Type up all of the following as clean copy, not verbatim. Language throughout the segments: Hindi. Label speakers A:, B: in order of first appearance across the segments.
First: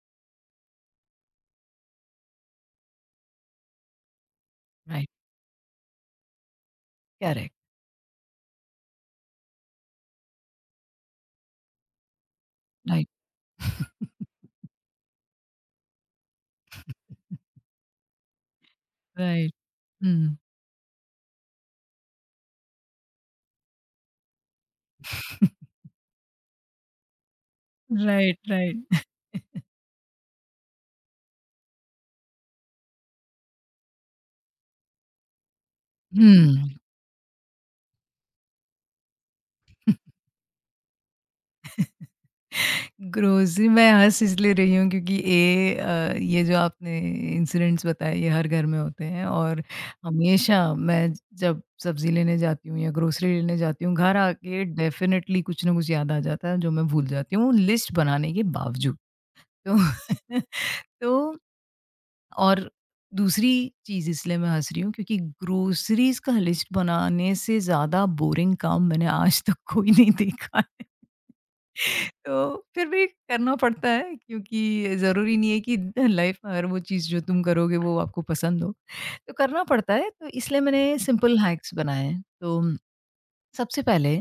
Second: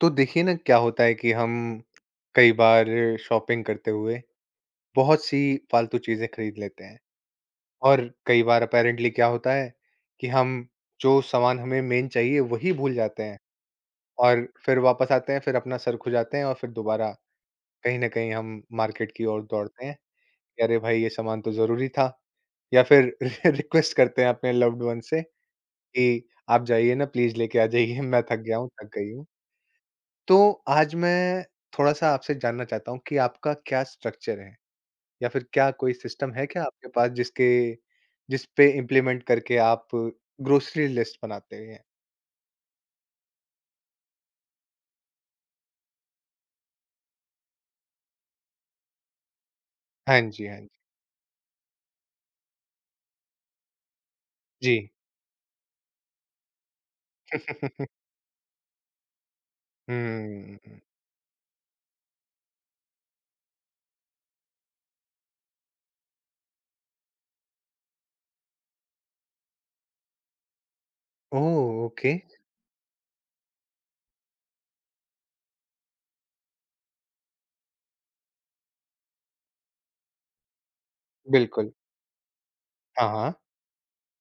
A: तो देखिए ना, क्या होता है कि हम कई बार शॉपिंग करते हुए
B: राइट,
A: बहुत सी फालतू चीजें खरीद लेते हैं।
B: करेक्ट,
A: और कई बार अपेरेंटली क्या होता है कि हम जो सामान हमें मेन चाहिए वही भूल
B: राइट,
A: जाते हैं। और फिर वापस आते हैं, फिर अपना सर खुजाते हैं और फिर दोबारा कहीं ना कहीं हम मार्केट की ओर
B: राइट।
A: दौड़ते हैं
B: हुँ,
A: कि अरे भाई, ये सामान तो जरूरी था। या फिर रिक्वेस्ट करते हैं अपने लव्ड वन से कि आप जाइए ना प्लीज, लेके आ जाइए, मैं थक
B: राइट,
A: गया हूँ, थक
B: राइट।
A: गई हूँ। तो आज मैं थोड़ा-सा आपसे जानना चाहता हूँ कि आपका क्या स्ट्रक्चर है? या फिर क्या कोई सिस्टम है क्या
B: हुँ,
A: आपके पास, जिस पे इम्प्लीमेंट करके आप ग्रोसरी लिस्ट बनाते हैं?
B: ग्रोसरी मैं हँस इसलिए रही हूँ क्योंकि ये जो आपने इंसिडेंट्स बताए ये हर घर में होते हैं, और
A: हाँ जी, हाँ
B: हमेशा
A: जी।
B: मैं जब सब्ज़ी लेने जाती हूँ या ग्रोसरी लेने जाती हूँ, घर आके
A: जी।
B: डेफ़िनेटली कुछ ना कुछ याद आ जाता है जो मैं भूल जाती हूँ, लिस्ट बनाने के बावजूद। तो
A: हुँ।
B: तो और दूसरी चीज़ इसलिए मैं हँस रही हूँ क्योंकि ग्रोसरीज़ का लिस्ट बनाने से ज़्यादा बोरिंग काम मैंने आज तक कोई नहीं देखा है।
A: ओह! ओके।
B: तो फिर भी करना पड़ता है, क्योंकि ज़रूरी नहीं है कि लाइफ में हर वो चीज़ जो तुम करोगे वो आपको पसंद हो। तो करना पड़ता है, तो इसलिए मैंने सिंपल
A: बिल्कुल।
B: हैक्स बनाए हैं। तो
A: हाँ, हाँ।
B: सबसे पहले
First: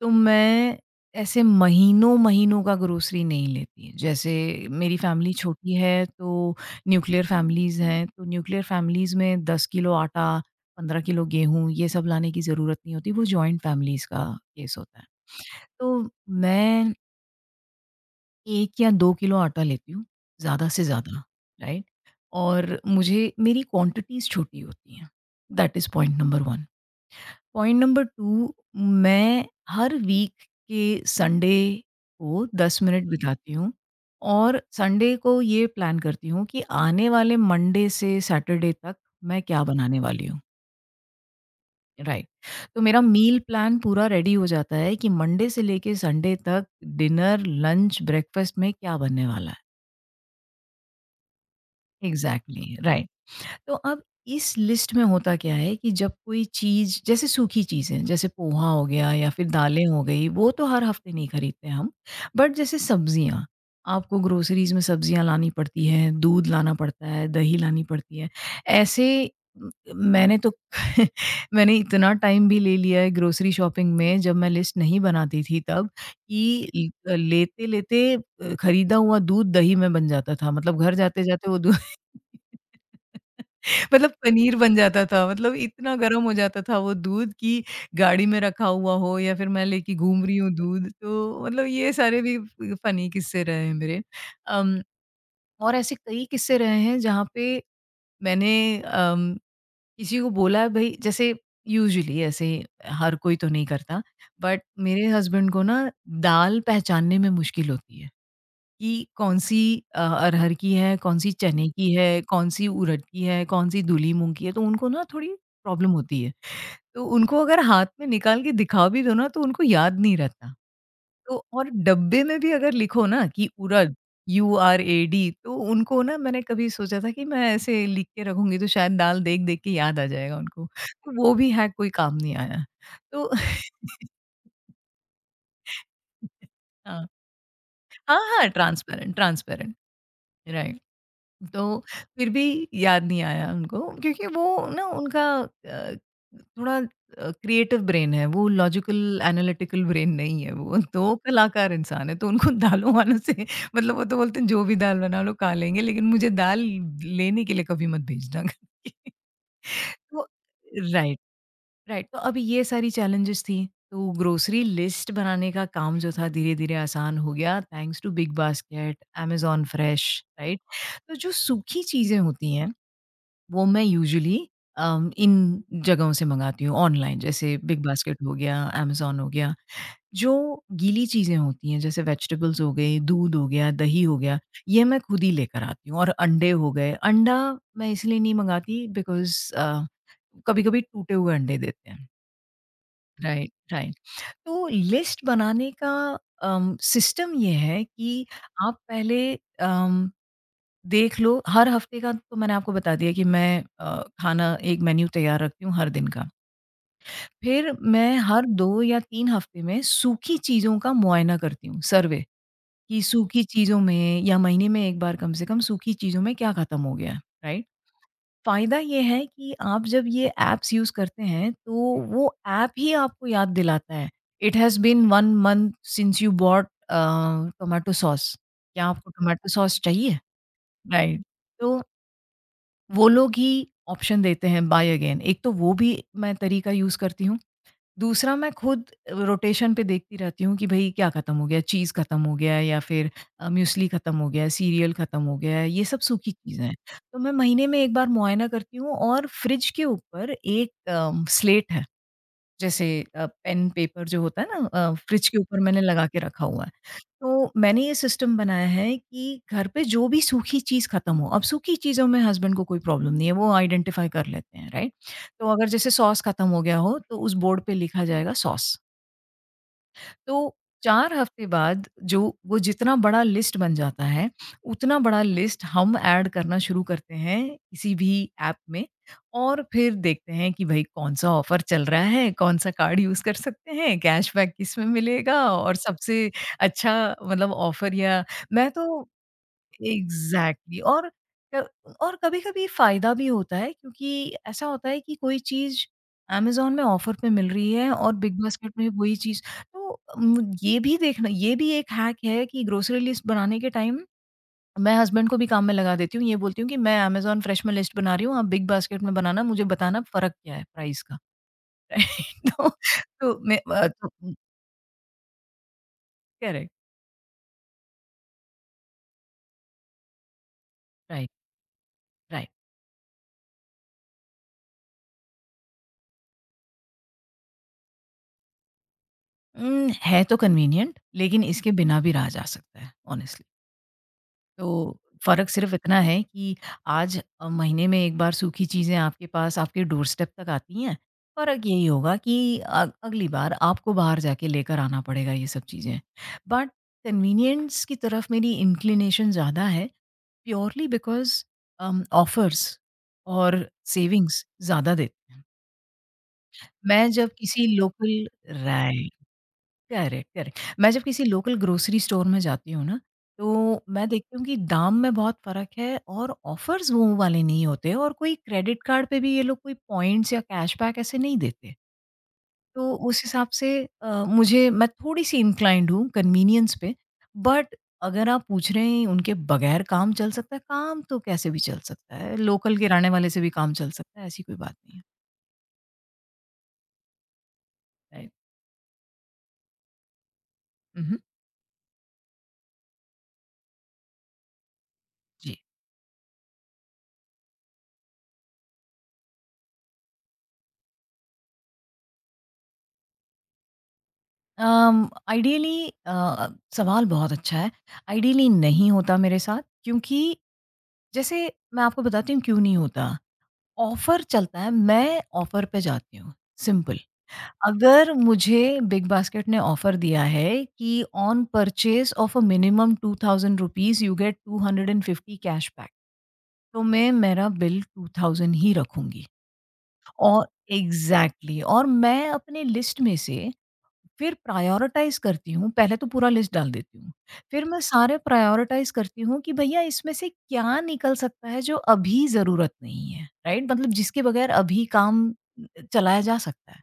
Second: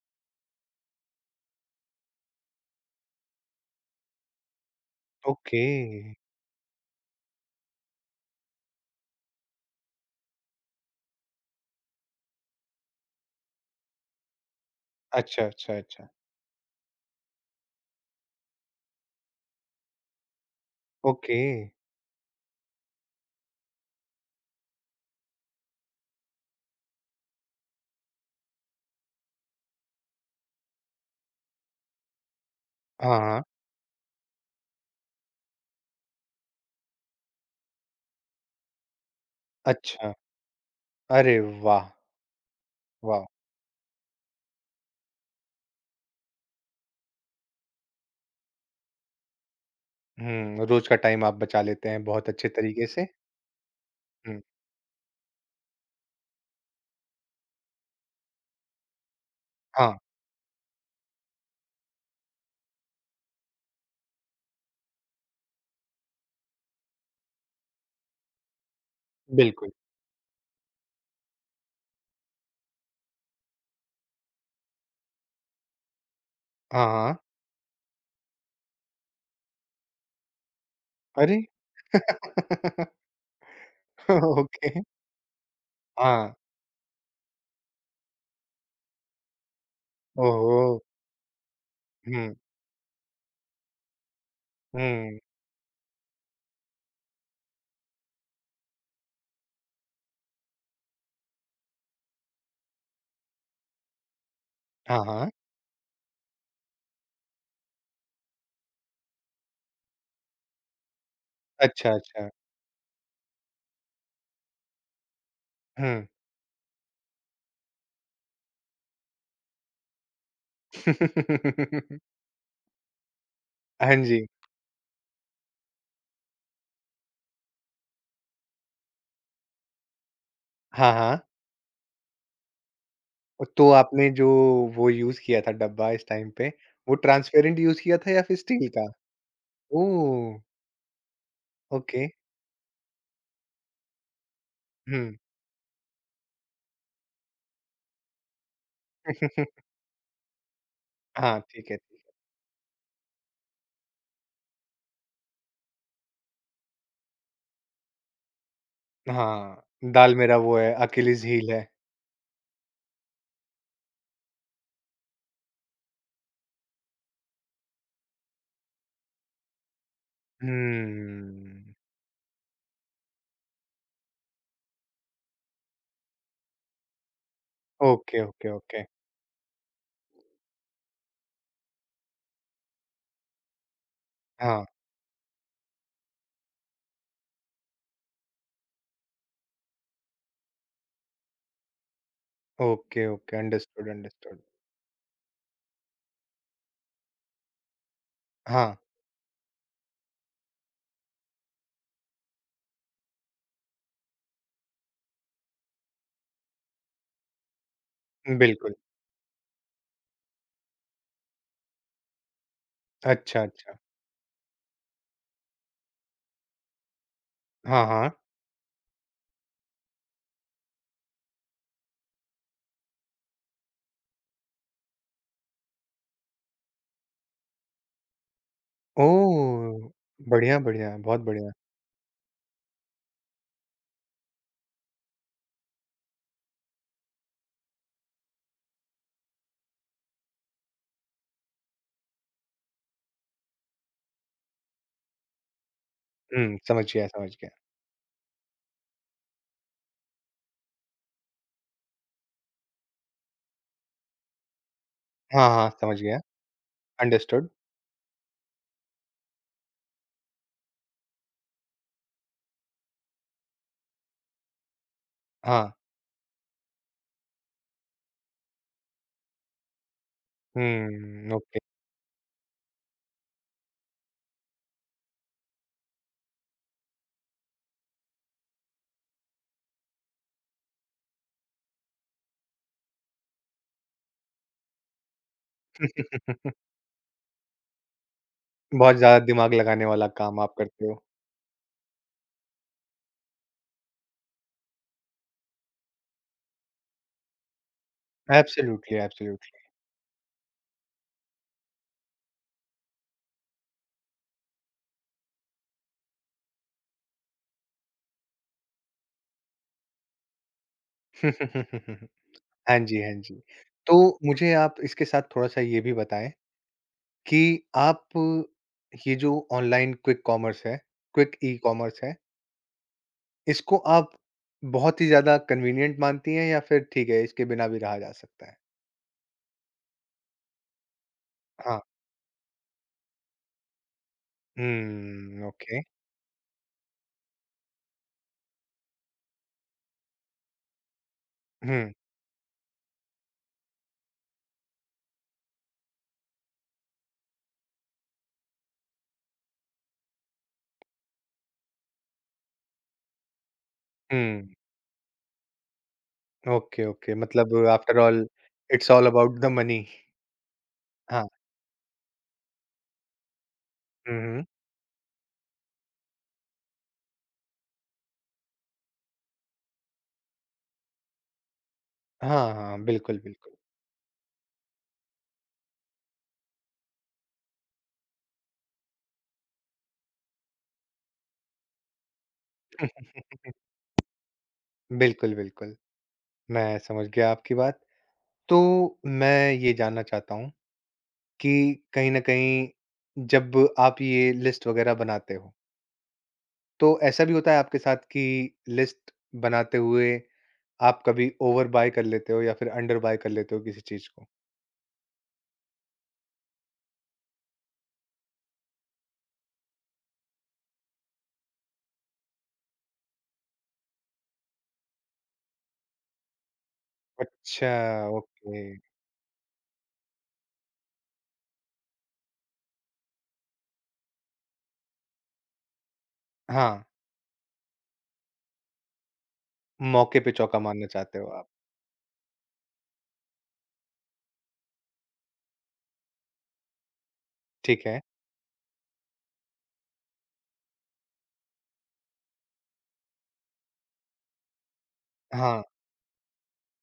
B: तो मैं ऐसे महीनों-महीनों का ग्रोसरी नहीं लेती। जैसे मेरी फैमिली
A: ओके।
B: छोटी है, तो न्यूक्लियर फैमिलीज़ हैं, तो न्यूक्लियर फैमिलीज़ में 10 किलो आटा, 15 किलो गेहूँ ये सब लाने की ज़रूरत नहीं होती, वो जॉइंट फैमिलीज़ का केस होता है।
A: अच्छा, अच्छा, अच्छा।
B: तो मैं 1 या 2 किलो आटा लेती हूँ, ज़्यादा से ज़्यादा,
A: ओके।
B: राइट? और मुझे मेरी क्वांटिटीज़ छोटी होती हैं, that is point number 1। Point number 2, मैं हर वीक के संडे को 10 मिनट हुँ।
A: हाँ, हाँ।
B: बिताती हूँ, और संडे को ये प्लान करती हूँ कि आने वाले मंडे से सैटरडे तक मैं क्या बनाने
A: अच्छा।
B: वाली हूँ,
A: अरे वाह!
B: राइट। तो मेरा
A: वाह!
B: मील प्लान पूरा रेडी हो जाता है कि मंडे से लेके संडे तक डिनर, लंच, ब्रेकफास्ट में क्या बनने वाला
A: हुँ, रोज का टाइम आप बचा लेते हैं
B: है।
A: बहुत अच्छे
B: एग्ज़ैक्टली,
A: तरीके से।
B: राइट। तो अब
A: हुँ।
B: इस लिस्ट में होता क्या है कि जब कोई चीज़ जैसे सूखी चीज़ें जैसे पोहा हो गया या फिर दालें
A: हाँ,
B: हो गई, वो तो हर हफ्ते नहीं खरीदते हम। बट जैसे सब्जियाँ, आपको ग्रोसरीज़ में सब्जियाँ लानी पड़ती हैं, दूध लाना पड़ता है, दही लानी पड़ती है। ऐसे
A: बिल्कुल।
B: म मैंने तो मैंने इतना टाइम भी ले लिया है ग्रोसरी शॉपिंग में, जब मैं लिस्ट नहीं बनाती थी तब,
A: हाँ,
B: कि
A: हाँ।
B: ल लेते-लेते खरीदा हुआ दूध दही में बन जाता था। मतलब घर
A: अरे!
B: जाते-जाते वो दूध मतलब पनीर बन
A: ओके।
B: जाता था, मतलब इतना गरम हो
A: हां।
B: जाता था वो दूध कि गाड़ी में रखा हुआ हो या फिर मैं लेके घूम रही हूँ
A: ओहो!
B: दूध, तो मतलब ये सारे
A: हुँ,
B: भी फ फ़नी किस्से रहे हैं मेरे। अम,
A: हुँ।
B: और ऐसे कई किस्से रहे हैं जहाँ पे मैंने अम, किसी को बोला, भई जैसे यूजुअली ऐसे हर कोई तो नहीं करता, बट
A: हाँ,
B: मेरे
A: हाँ।
B: हस्बैंड को ना दाल पहचानने में मुश्किल होती है। कि कौन-सी अरहर की है, कौन-सी चने
A: अच्छा,
B: की है,
A: अच्छा।
B: कौन-सी उड़द की है, कौन-सी धुली मूँग की है, तो उनको ना थोड़ी प्रॉब्लम
A: हुँ।
B: होती है। तो उनको अगर हाथ में निकाल के दिखा भी दो ना, तो उनको याद नहीं रहता। तो और डब्बे में भी अगर लिखो ना कि उड़द,
A: हाँ जी।
B: यूआरएडी, तो उनको ना, मैंने कभी सोचा था कि मैं ऐसे लिख के रखूँगी तो शायद दाल देख-देख के याद आ जाएगा उनको।
A: हाँ,
B: तो
A: हाँ।
B: वो भी हैक कोई काम नहीं आया। तो
A: और तो आपने जो वो यूज़ किया था डब्बा इस टाइम पे, वो
B: हाँ।
A: ट्रांसपेरेंट यूज़ किया था
B: हाँ,
A: या फिर
B: हाँ,
A: स्टील का?
B: Transparent, transparent,
A: oh!
B: राइट। तो
A: ओके।
B: फिर भी याद नहीं आया उनको क्योंकि वो ना
A: हुँ।
B: उनका अ, थोड़ा क्रिएटिव ब्रेन है, वो लॉजिकल एनालिटिकल ब्रेन नहीं है वो, तो
A: हाँ, ठीक
B: कलाकार
A: है, ठीक।
B: इंसान है, तो उनको दालों-वालों से, मतलब वो तो बोलते हैं जो भी दाल बना लो खा लेंगे, लेकिन मुझे दाल लेने के लिए कभी मत भेजना करके।
A: हाँ, दाल
B: तो
A: मेरा वो है,
B: राइट।
A: अकेलीज़ हील है।
B: राइट, तो अब ये सारी चैलेंजेस थी। तो ग्रोसरी लिस्ट बनाने का काम जो था धीरे धीरे आसान हो गया, thanks to Big Basket, Amazon fresh, right. तो जो
A: हम्म।
B: सूखी चीज़ें होती हैं वो मैं यूजुअली इन जगहों से मंगाती हूँ ऑनलाइन, जैसे बिग बास्केट
A: ओके,
B: हो
A: ओके,
B: गया,
A: ओके।
B: Amazon हो गया। जो गीली चीज़ें होती हैं जैसे वेजिटेबल्स हो गई, दूध हो गया, दही हो गया,
A: हाँ।
B: ये मैं खुद ही लेकर आती हूँ। और अंडे हो गए, अंडा मैं इसलिए नहीं मंगाती बिकॉज कभी कभी टूटे हुए अंडे देते हैं।
A: Okay, okay,
B: right,
A: understood,
B: right.
A: Understood.
B: तो लिस्ट बनाने का सिस्टम ये है कि
A: हाँ,
B: आप पहले अम, देख लो हर हफ्ते का। तो मैंने आपको बता दिया कि मैं खाना एक मेन्यू तैयार रखती हूँ हर दिन का। फिर मैं हर
A: बिल्कुल।
B: दो या तीन हफ्ते में सूखी चीज़ों का मुआयना करती हूँ, सर्वे, कि
A: अच्छा,
B: सूखी
A: अच्छा।
B: चीज़ों में, या महीने में एक बार कम से कम, सूखी चीज़ों में क्या ख़त्म हो गया है, राइट।
A: हाँ, हाँ।
B: फ़ायदा ये है कि आप जब ये ऐप्स यूज़ करते हैं, तो वो ऐप ही आपको याद दिलाता है, "it has been 1 month since you bought a, tomato sauce. क्या आपको टोमेटो सॉस
A: ओह!
B: चाहिए?"
A: बढ़िया, बढ़िया, बहुत
B: राइट,
A: बढ़िया।
B: तो वो लोग ही ऑप्शन देते हैं, "बाय अगेन"। एक तो वो भी मैं तरीका यूज़ करती हूँ। दूसरा, मैं खुद रोटेशन पे देखती रहती हूँ कि भई क्या खत्म हो गया, चीज़ खत्म हो गया, या फिर म्यूस्ली खत्म हो गया, सीरियल खत्म हो गया है, ये सब सूखी
A: हुँ,
B: चीज़ें हैं।
A: समझ गया,
B: तो
A: समझ
B: मैं
A: गया।
B: महीने में 1 बार मुआयना करती हूँ, और फ्रिज के ऊपर एक स्लेट है। जैसे पेन पेपर जो होता है ना, फ्रिज के
A: हाँ,
B: ऊपर
A: हाँ,
B: मैंने
A: समझ
B: लगा
A: गया।
B: के रखा हुआ है।
A: अंडरस्टूड।
B: तो मैंने ये सिस्टम बनाया है कि घर पे जो भी सूखी चीज़ खत्म हो, अब सूखी चीज़ों में हस्बैंड को कोई प्रॉब्लम नहीं है, वो आइडेंटिफ़ाई कर लेते हैं, राइट? तो अगर
A: हाँ।
B: जैसे सॉस खत्म हो गया हो, तो उस बोर्ड पे लिखा जाएगा, सॉस। तो 4
A: हुँ,
B: हफ्ते
A: ओके।
B: बाद जो वो जितना बड़ा लिस्ट बन जाता है, उतना बड़ा लिस्ट हम ऐड करना शुरू करते हैं किसी भी ऐप में, और फिर देखते हैं कि भई कौन-सा ऑफ़र चल रहा है, कौन-सा कार्ड यूज़ कर सकते हैं, कैशबैक किसमें मिलेगा, और सबसे अच्छा, मतलब ऑफ़र, या मैं तो
A: बहुत ज़्यादा दिमाग लगाने वाला काम आप
B: एग्ज़ैक्टली,
A: करते हो।
B: और क और कभी-कभी फ़ायदा भी होता है, क्योंकि ऐसा होता है कि कोई चीज़ अमेज़न में ऑफ़र पे मिल रही है और बिग बास्केट में
A: एब्सोल्यूटली,
B: वही चीज़।
A: एब्सोल्यूटली।
B: तो उम, ये भी देखना, ये भी एक हैक है कि ग्रोसरी लिस्ट बनाने के टाइम मैं हस्बैंड को भी काम में लगा देती हूँ। ये बोलती हूँ कि मैं अमेज़न फ्रेश में लिस्ट बना रही हूँ, आप बिग बास्केट में बनाना, मुझे बताना फ़र्क क्या है प्राइस का। राइट। तो
A: हाँ जी, हाँ जी।
B: मैं तो
A: तो मुझे आप इसके साथ थोड़ा-सा ये भी बताएँ
B: करेक्ट,
A: कि आप ये जो ऑनलाइन क्विक कॉमर्स है,
B: राइट,
A: क्विक ई-कॉमर्स है,
B: राइट।
A: इसको आप बहुत ही ज़्यादा कन्वीनिएंट मानती हैं या फिर ठीक है, इसके बिना भी रहा जा सकता है?
B: है तो कन्वीनिएंट, लेकिन इसके
A: हाँ।
B: बिना भी रहा जा सकता है, ऑनेस्टली। तो
A: हुँ,
B: फ़र्क सिर्फ़
A: ओके।
B: इतना है कि आज महीने में एक बार सूखी चीज़ें आपके पास आपके डोरस्टेप तक आती हैं। फ़र्क यही
A: हुँ,
B: होगा कि अगली बार आपको बाहर जाके लेकर आना पड़ेगा ये सब चीज़ें। बट कन्वीनियंस की तरफ मेरी इंक्लिनेशन ज़्यादा है, प्योरली बिकॉज़ ऑफ़र्स और सेविंग्स
A: हुँ।
B: ज़्यादा देते हैं।
A: ओके,
B: मैं
A: ओके,
B: जब
A: मतलब
B: किसी
A: after all
B: local,
A: it's all
B: right.
A: About the money.
B: Correct, correct. मैं जब किसी
A: हाँ।
B: लोकल ग्रोसरी स्टोर में जाती हूँ ना, तो मैं
A: हुँ,
B: देखती
A: हुँ।
B: हूँ कि दाम में बहुत फ़र्क है, और ऑफ़र्स वो वाले नहीं होते, और कोई क्रेडिट कार्ड पे भी ये लोग कोई पॉइंट्स या कैशबैक ऐसे नहीं देते।
A: हाँ, हाँ,
B: तो
A: बिल्कुल,
B: उस हिसाब
A: बिल्कुल।
B: से मुझे मैं थोड़ी-सी इंक्लाइंड हूँ कन्वीनियंस पे, बट अगर आप पूछ रहे हैं उनके बगैर काम चल सकता है, काम तो कैसे भी चल सकता है। लोकल किराने वाले से भी काम चल सकता है, ऐसी कोई बात नहीं है।
A: बिल्कुल, बिल्कुल। मैं समझ गया आपकी बात।
B: राइट।
A: तो मैं ये जानना चाहता हूँ
B: हुँ, हुँ।
A: कि कहीं न कहीं जब आप ये लिस्ट वग़ैरह बनाते हो,
B: जी।
A: तो ऐसा भी होता है आपके साथ कि लिस्ट बनाते हुए आप कभी ओवर बाय कर लेते हो या फिर अंडर बाय कर लेते हो किसी चीज़ को?
B: आइडियली, सवाल बहुत अच्छा है। आइडियली नहीं होता मेरे साथ, क्योंकि जैसे मैं आपको बताती हूँ क्यों नहीं होता। ऑफ़र चलता है, मैं ऑफ़र पे जाती हूँ, सिंपल।
A: अच्छा,
B: अगर
A: ओके।
B: मुझे बिग बास्केट ने ऑफ़र दिया है कि on purchase of a minimum two thousand rupees you get 250 cash back. तो
A: हाँ।
B: मैं मेरा बिल 2000 ही रखूँगी,
A: मौके पे
B: और
A: चौका मारना चाहते हो आप,
B: एग्ज़ैक्टली, और मैं अपने लिस्ट में से फिर प्रायोरिटाइज़ करती हूँ, पहले तो पूरा लिस्ट डाल देती हूँ। फिर मैं
A: ठीक है।
B: सारे प्रायोरिटाइज़ करती हूँ कि भैया इसमें से क्या निकल सकता है जो अभी ज़रूरत नहीं है, राइट? मतलब जिसके बगैर अभी काम
A: हाँ,
B: चलाया जा सकता है।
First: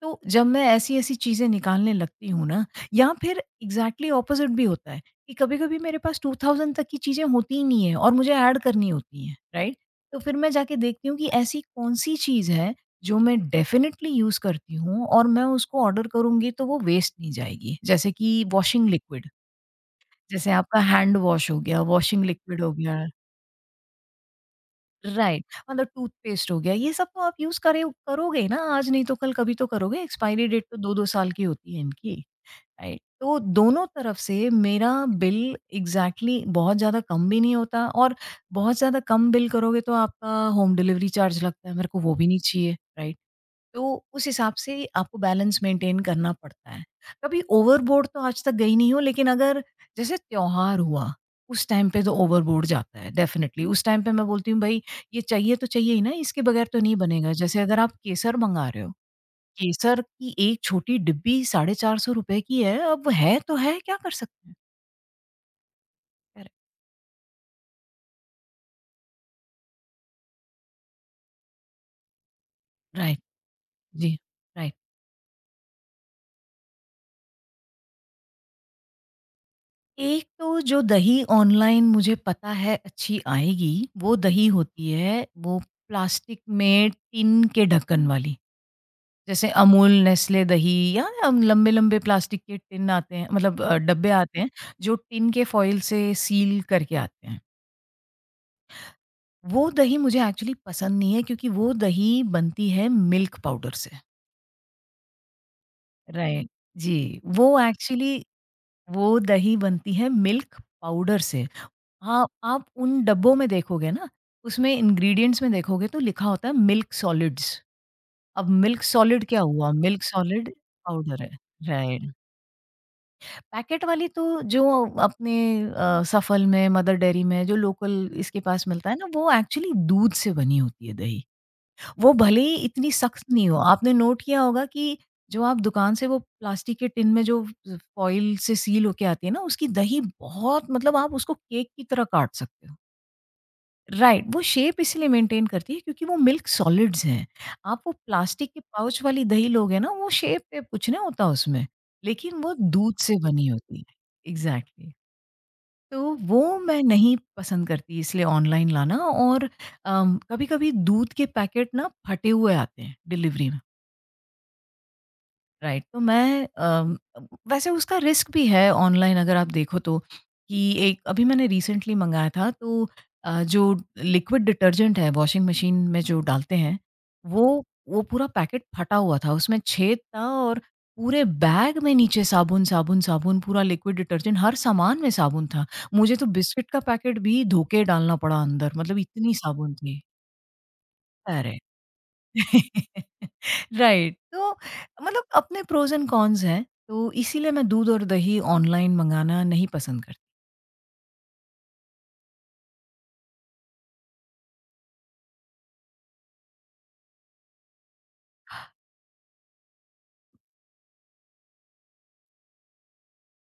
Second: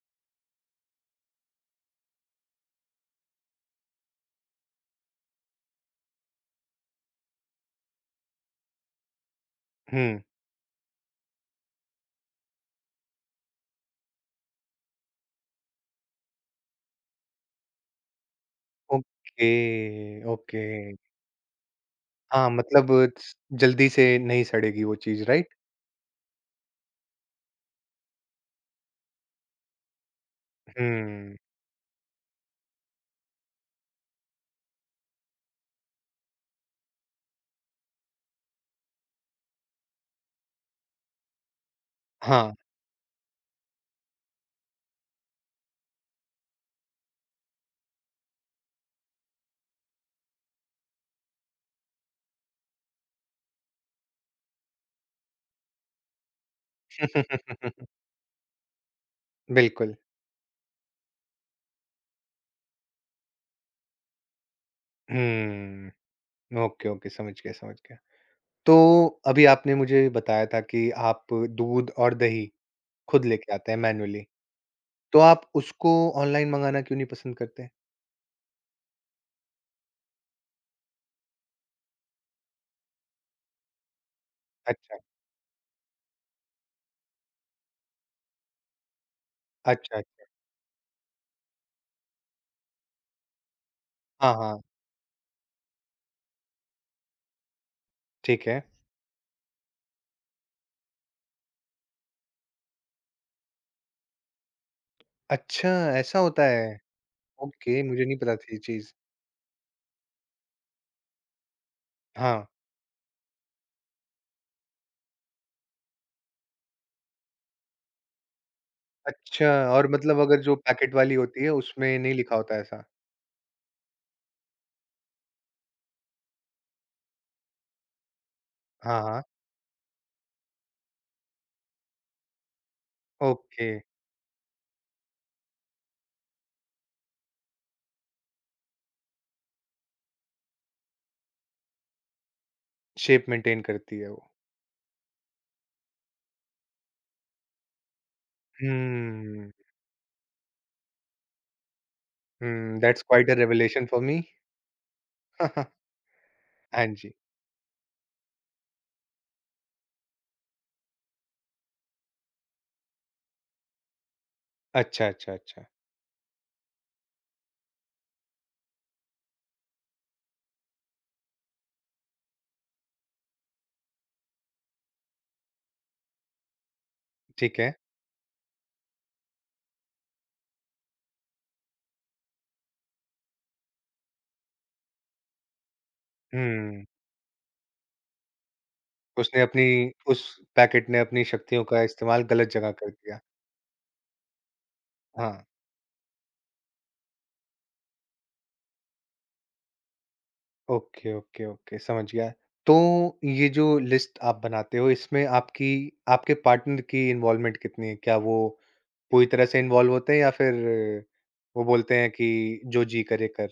B: तो जब मैं ऐसी-ऐसी चीज़ें निकालने लगती हूँ ना, या फिर एग्ज़ैक्टली ऑपोज़िट भी होता है कि कभी-कभी मेरे पास 2000 तक की चीज़ें होती ही नहीं है और मुझे ऐड करनी होती हैं, राइट? तो
A: हुँ,
B: फिर मैं जाके देखती हूँ कि ऐसी कौन-सी चीज़ है जो मैं डेफ़िनिटली यूज़ करती हूँ और मैं उसको ऑर्डर करूँगी तो वो वेस्ट नहीं जाएगी। जैसे कि वॉशिंग लिक्विड,
A: ओके,
B: जैसे
A: ओके।
B: आपका हैंड वॉश हो गया, वॉशिंग
A: हाँ,
B: लिक्विड हो
A: मतलब
B: गया,
A: स जल्दी से नहीं सड़ेगी वो चीज़,
B: राइट।
A: राइट?
B: मतलब टूथपेस्ट हो गया, ये सब तो आप यूज़ करे करोगे ही ना, आज नहीं तो कल कभी तो करोगे, एक्सपायरी डेट तो 2-2 साल
A: हुँ,
B: की होती है इनकी। राइट, तो दोनों तरफ से मेरा बिल एग्जैक्टली exactly बहुत ज़्यादा कम भी नहीं होता, और बहुत ज़्यादा कम बिल करोगे तो आपका होम डिलीवरी चार्ज लगता है, मेरे को वो भी नहीं
A: हाँ।
B: चाहिए। राइट, तो उस हिसाब से आपको बैलेंस मेंटेन करना पड़ता है। कभी ओवरबोर्ड तो आज तक गई नहीं हो, लेकिन अगर जैसे त्यौहार हुआ उस टाइम पे तो ओवरबोर्ड जाता है डेफिनेटली। उस टाइम पे मैं बोलती हूँ, भाई ये चाहिए तो चाहिए ही ना, इसके बगैर तो नहीं बनेगा। जैसे अगर आप केसर मंगा रहे हो,
A: बिल्कुल,
B: केसर की एक छोटी डिब्बी ₹450 की है, अब है तो है, क्या कर सकते हैं?
A: हुँ,
B: करेक्ट।
A: ओके, ओके, समझ गया, समझ गया। तो अभी आपने मुझे बताया था कि आप दूध और दही
B: राइट,
A: खुद लेके आते हैं
B: जी,
A: मैनुअली,
B: राइट।
A: तो आप उसको ऑनलाइन मँगाना क्यों नहीं पसंद करते?
B: एक तो जो दही ऑनलाइन मुझे पता है अच्छी आएगी, वो दही होती
A: अच्छा,
B: है, वो प्लास्टिक में टिन के ढक्कन वाली। जैसे अमूल,
A: अच्छा, अच्छा।
B: नेस्ले दही या लंबे-लंबे प्लास्टिक के टिन आते हैं, मतलब डब्बे
A: हाँ,
B: आते हैं,
A: हाँ,
B: जो टिन के फॉइल से सील करके आते हैं।
A: ठीक है।
B: वो दही मुझे एक्चुअली पसंद नहीं है, क्योंकि वो दही बनती है मिल्क पाउडर से।
A: अच्छा, ऐसा होता
B: राइट।
A: है?
B: जी, वो
A: ओके, मुझे नहीं
B: एक्चुअली
A: पता थी ये चीज़।
B: वो दही बनती है मिल्क पाउडर से। हाँ,
A: हाँ,
B: आप उन डब्बों में देखोगे ना, उसमें इंग्रीडिएंट्स में देखोगे तो लिखा होता है मिल्क सॉलिड्स। अब मिल्क सॉलिड क्या
A: अच्छा,
B: हुआ?
A: और
B: मिल्क
A: मतलब अगर
B: सॉलिड
A: जो पैकेट वाली
B: पाउडर है।
A: होती है उसमें
B: राइट।
A: नहीं लिखा होता ऐसा?
B: पैकेट वाली तो जो अपने सफल में, मदर डेयरी में जो लोकल इसके पास मिलता है
A: हाँ,
B: ना,
A: हाँ,
B: वो एक्चुअली दूध से बनी होती है दही। वो भले ही इतनी सख्त नहीं हो,
A: ओके,
B: आपने नोट किया होगा कि जो आप दुकान से वो प्लास्टिक के टिन में जो फ़ फ़ॉइल से सील होके आती है ना, उसकी दही बहुत, मतलब आप उसको केक की तरह काट सकते हो।
A: शेप मेंटेन करती है
B: राइट,
A: वो।
B: वो शेप इसलिए मेंटेन करती है क्योंकि वो मिल्क सॉलिड्स हैं। आप वो प्लास्टिक के पाउच वाली दही
A: हुँ,
B: लोगे ना, वो शेप-वेप कुछ नहीं होता उसमें, लेकिन वो
A: हुँ,
B: दूध
A: दैट्स
B: से
A: क्वाइट अ
B: बनी होती है।
A: Revelation for me.
B: एग्ज़ैक्टली। तो वो मैं
A: हाँ जी,
B: नहीं पसंद करती इसलिए ऑनलाइन लाना। और कभी-कभी दूध के पैकेट ना फटे हुए आते हैं डिलीवरी में।
A: अच्छा, अच्छा, अच्छा,
B: राइट, तो मैं वैसे उसका रिस्क भी है ऑनलाइन अगर आप देखो तो, कि एक अभी मैंने रिसेंटली मंगाया था, तो जो लिक्विड डिटर्जेंट है वॉशिंग मशीन में जो डालते हैं,
A: ठीक
B: वो
A: है।
B: वो पूरा पैकेट फटा हुआ था, उसमें छेद था, और पूरे बैग में नीचे साबुन साबुन साबुन, पूरा लिक्विड डिटर्जेंट, हर सामान में साबुन था। मुझे तो बिस्किट का
A: हुँ,
B: पैकेट भी धो के डालना पड़ा अंदर, मतलब इतनी
A: उसने अपनी
B: साबुन थी।
A: उस पैकेट ने अपनी
B: अरे
A: शक्तियों का इस्तेमाल गलत जगह कर दिया।
B: राइट, तो मतलब
A: हाँ,
B: अपने प्रोज एंड कॉन्स हैं, तो इसीलिए मैं दूध और दही ऑनलाइन मंगाना नहीं पसंद करती।
A: ओके, ओके, ओके, समझ गया। तो ये जो लिस्ट आप बनाते हो इसमें आपकी आपके पार्टनर की इन्वॉल्वमेंट कितनी है? क्या वो पूरी तरह से इन्वॉल्व होते हैं या फिर वो बोलते हैं कि जो जी करे कर?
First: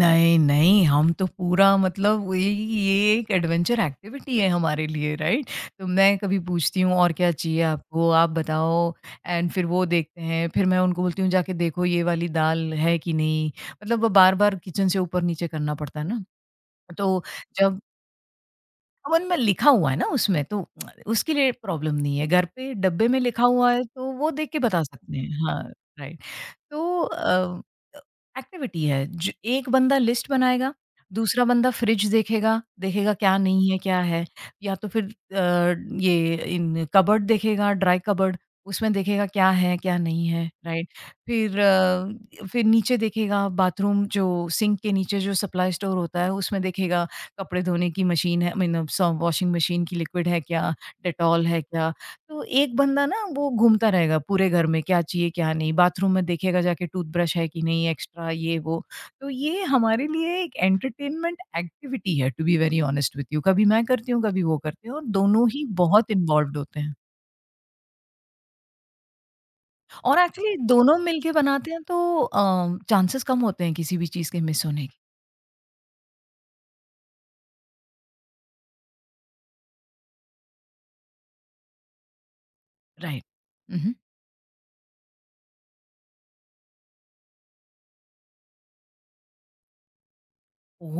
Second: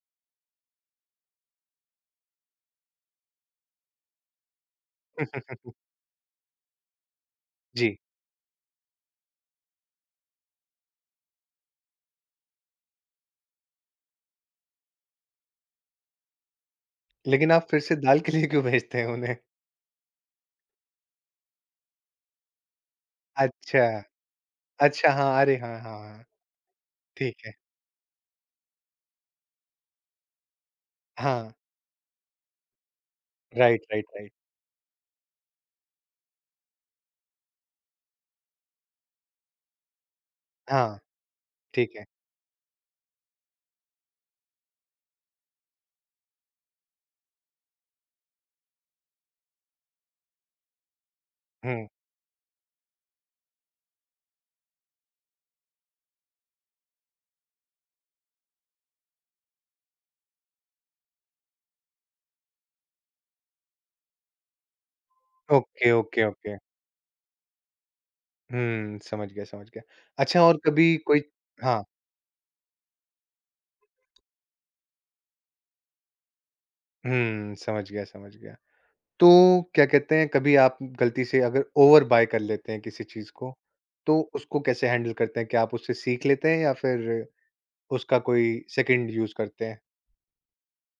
B: नहीं नहीं, हम तो पूरा, मतलब वो ये एक एडवेंचर एक्टिविटी है हमारे लिए, राइट। तो मैं कभी पूछती हूँ, और क्या चाहिए
A: जी,
B: आपको, आप बताओ। एंड फिर वो देखते हैं, फिर मैं उनको बोलती हूँ जाके देखो ये वाली दाल है कि नहीं। मतलब वो बार बार किचन से ऊपर नीचे करना पड़ता है ना। तो
A: लेकिन आप
B: जब
A: फिर से दाल के लिए क्यों भेजते हैं
B: अमन
A: उन्हें?
B: में लिखा हुआ है ना उसमें, तो उसके लिए प्रॉब्लम नहीं है। घर पे डब्बे में लिखा हुआ है
A: अच्छा,
B: तो वो देख के बता
A: अच्छा
B: सकते हैं।
A: हाँ, अरे
B: हाँ,
A: हाँ, हाँ,
B: राइट,
A: हाँ,
B: तो
A: ठीक है।
B: एक्टिविटी है, ज एक बंदा लिस्ट बनाएगा, दूसरा
A: हाँ,
B: बंदा फ्रिज देखेगा, देखेगा क्या नहीं है,
A: राइट,
B: क्या
A: राइट,
B: है?
A: राइट।
B: या तो फिर अ, ये इन कबर्ड देखेगा, ड्राई कबर्ड, उसमें देखेगा क्या है, क्या नहीं है, राइट?
A: हाँ,
B: फिर
A: ठीक है।
B: फिर नीचे देखेगा, बाथरूम जो सिंक के नीचे जो सप्लाई स्टोर होता है, उसमें देखेगा, कपड़े धोने की मशीन है, आई मीन स वॉशिंग मशीन की लिक्विड है क्या? डेटॉल है
A: हुँ,
B: क्या? तो एक बंदा ना वो घूमता रहेगा पूरे घर में, क्या चाहिए क्या नहीं, बाथरूम में देखेगा जाके टूथब्रश है कि नहीं एक्स्ट्रा, ये वो। तो ये हमारे लिए एक एंटरटेनमेंट एक्टिविटी है, to be very honest with you, कभी मैं करती हूँ, कभी वो करते हैं, और दोनों ही
A: ओके,
B: बहुत
A: ओके, ओके।
B: इन्वॉल्व्ड होते हैं।
A: हुँ, समझ गया, समझ गया।
B: और
A: अच्छा,
B: एक्चुअली
A: और कभी
B: दोनों
A: कोई,
B: मिलके बनाते हैं,
A: हाँ,
B: तो चांसेस कम होते हैं किसी भी चीज़ के मिस होने के।
A: हुँ, समझ गया, समझ गया। तो क्या कहते हैं, कभी आप गलती से अगर ओवर बाय कर लेते हैं किसी
B: राइट।
A: चीज़ को,
B: हुँ, हुँ।
A: तो उसको कैसे हैंडल करते हैं? क्या आप उससे सीख लेते हैं या फिर उसका कोई सेकंड यूज़ करते हैं?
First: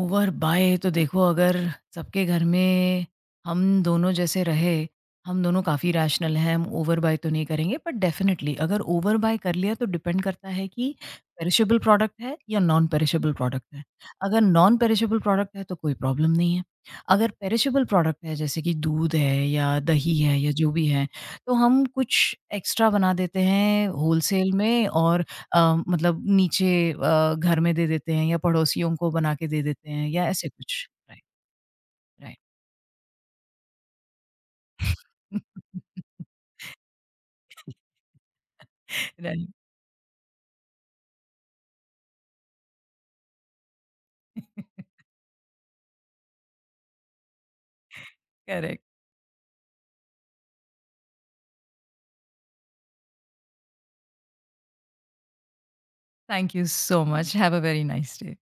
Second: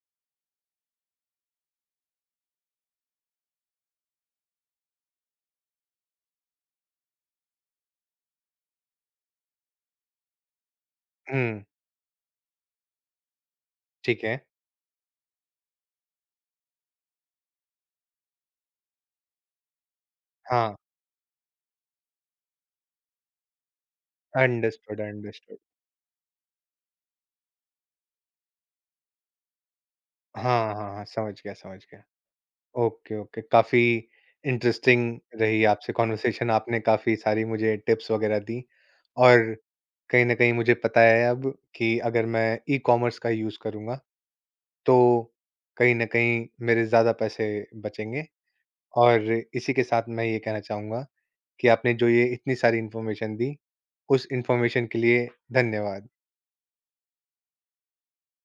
B: ओवर बाय तो देखो, अगर सबके घर में, हम दोनों जैसे रहे, हम दोनों काफ़ी रैशनल हैं, हम ओवर बाय तो नहीं करेंगे, बट डेफ़िनिटली अगर ओवर बाय कर लिया तो डिपेंड करता है कि
A: हुँ,
B: पेरिशेबल प्रोडक्ट है या नॉन पेरिशेबल प्रोडक्ट है।
A: ठीक है।
B: अगर नॉन पेरिशेबल प्रोडक्ट है तो कोई प्रॉब्लम नहीं है। अगर पेरिशेबल प्रोडक्ट है, जैसे कि दूध है या दही है या जो
A: हाँ,
B: भी है, तो हम कुछ एक्स्ट्रा बना देते हैं होलसेल में,
A: अंडरस्टूड,
B: और
A: अंडरस्टूड।
B: मतलब नीचे घर में दे देते हैं या पड़ोसियों को बना के दे देते हैं या ऐसे
A: हाँ, हाँ,
B: कुछ।
A: हाँ,
B: राइट,
A: समझ गया, समझ गया।
B: राइट।
A: Okay, okay. काफ़ी इंटरेस्टिंग रही आपसे कन्वर्सेशन, आपने काफ़ी सारी मुझे टिप्स वगैरह दी,
B: राइट।
A: और कहीं न कहीं मुझे पता है अब कि अगर मैं ई-कॉमर्स का यूज़ करूँगा, तो कहीं न कहीं मेरे ज़्यादा पैसे बचेंगे।
B: करेक्ट।
A: और इसी के साथ मैं ये कहना चाहूँगा कि आपने जो ये इतनी सारी इन्फॉर्मेशन दी, उस इन्फॉर्मेशन के लिए धन्यवाद।
B: Thank you so much. Have a very nice day.